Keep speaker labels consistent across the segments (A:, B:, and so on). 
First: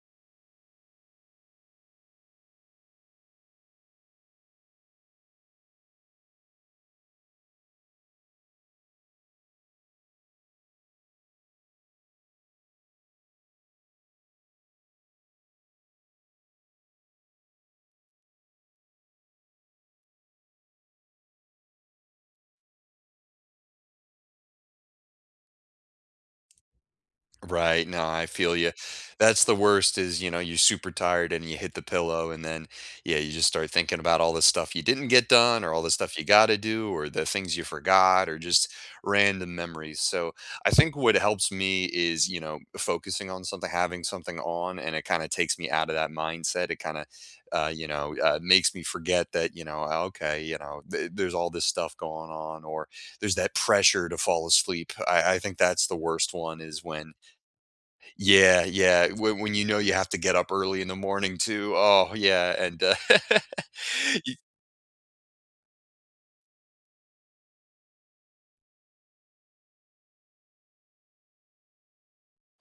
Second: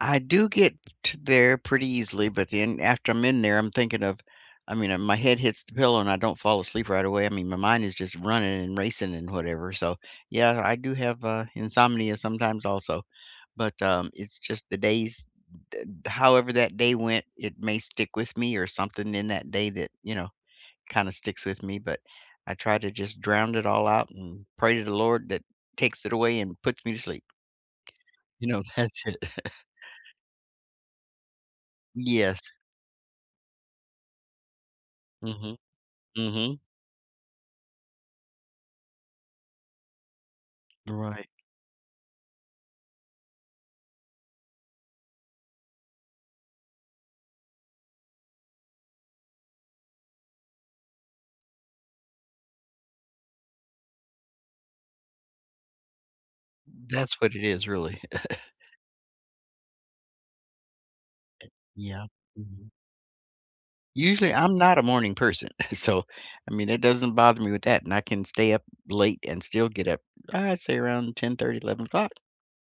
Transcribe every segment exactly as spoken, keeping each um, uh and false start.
A: I do get to there pretty easily, but then after I'm in there, I'm thinking of I mean, and my head hits the pillow and I don't fall asleep right away, I mean, my mind is just running and racing and whatever, so, yeah, I do have, uh, insomnia sometimes also, but, um, it's just the days, d however that day went, it may stick with me or something in that day that, you know, kinda sticks with me, but I try to just drowned it all out and pray to the Lord that takes it away and puts me to sleep.
B: Right, no I
A: You
B: feel
A: know,
B: you.
A: that's it.
B: That's the worst is, you know, you super tired and you hit the pillow and
A: Yes.
B: then, yeah, you just start thinking about all the stuff you didn't get
A: Mhm.
B: done or all the stuff you gotta
A: Mhm.
B: do or the things you forgot or just random memories, so I think what
A: Right.
B: helps me is, you know, focusing on something having something on and it kinda takes me out of that mindset. It kinda, uh, you know, uh, makes me forget that, you know, okay, you know, th there's all this stuff going on or there's that pressure to fall asleep. I I think that's the worst one is when
A: That's what it is, really.
B: Yeah, yeah, whe when you know you have to get up early in the morning, too.
A: Yeah,
B: Oh, yeah
A: mhm.
B: and, uh,
A: Usually,
B: y
A: I'm not a morning person, so, I mean, it doesn't bother me with that, and I can stay up late and still get up, I'd say, around ten thirty, eleven o'clock.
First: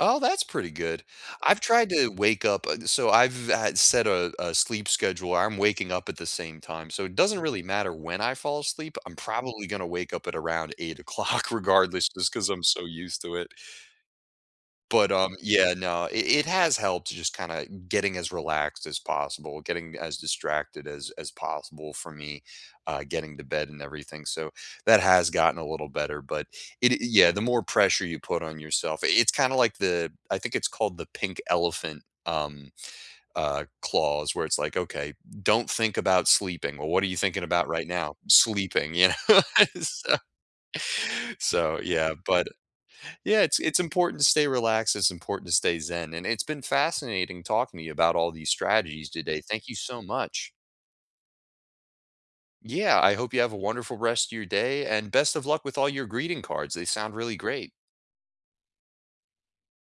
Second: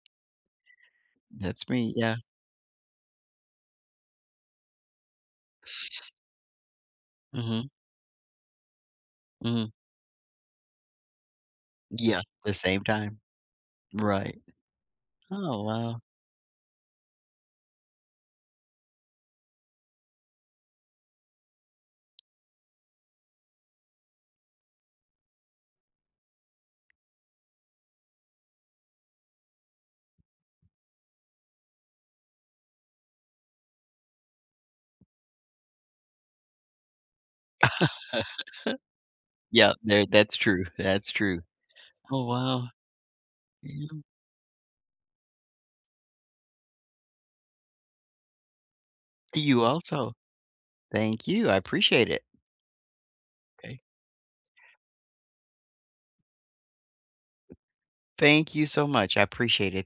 B: Oh, that's pretty good. I've
A: That's
B: tried
A: me,
B: to
A: yeah.
B: wake up uh, so I've had set a a sleep schedule, I'm waking up at the same time, so it doesn't really
A: Mhm.
B: matter when I fall asleep, I'm probably
A: Mhm.
B: gonna wake up at around eight o'clock regardless
A: Yeah.
B: just 'cause
A: The
B: I'm
A: same
B: so
A: time.
B: used to it.
A: Right.
B: But, um,
A: Oh,
B: yeah,
A: wow.
B: no. It it has helped to just kinda getting as relaxed as possible, getting as distracted as as possible for me, uh, getting to bed and everything so that has gotten a little better, but it e yeah, the more pressure you put on yourself i it's kinda like the I think it's called the pink elephant, um, uh, clause where it's like, "Okay, don't think about sleeping," well, “What are you thinking about right now?” “Sleeping,” you know,
A: Yeah. There
B: so
A: that's true, that's true.
B: so, yeah,
A: Oh,
B: but
A: wow.
B: Yeah, it's it's
A: Yeah.
B: important to stay relaxed, it's important to stay zen, and it's been fascinating talking to you about all these strategies today,
A: You
B: thank you so
A: also.
B: much.
A: Thank you, I appreciate it.
B: Yeah, I hope you have a
A: 'Kay.
B: wonderful rest of your day, and best of luck with all your greeting cards, they sound really great.
A: Thank you so much, I appreciate it.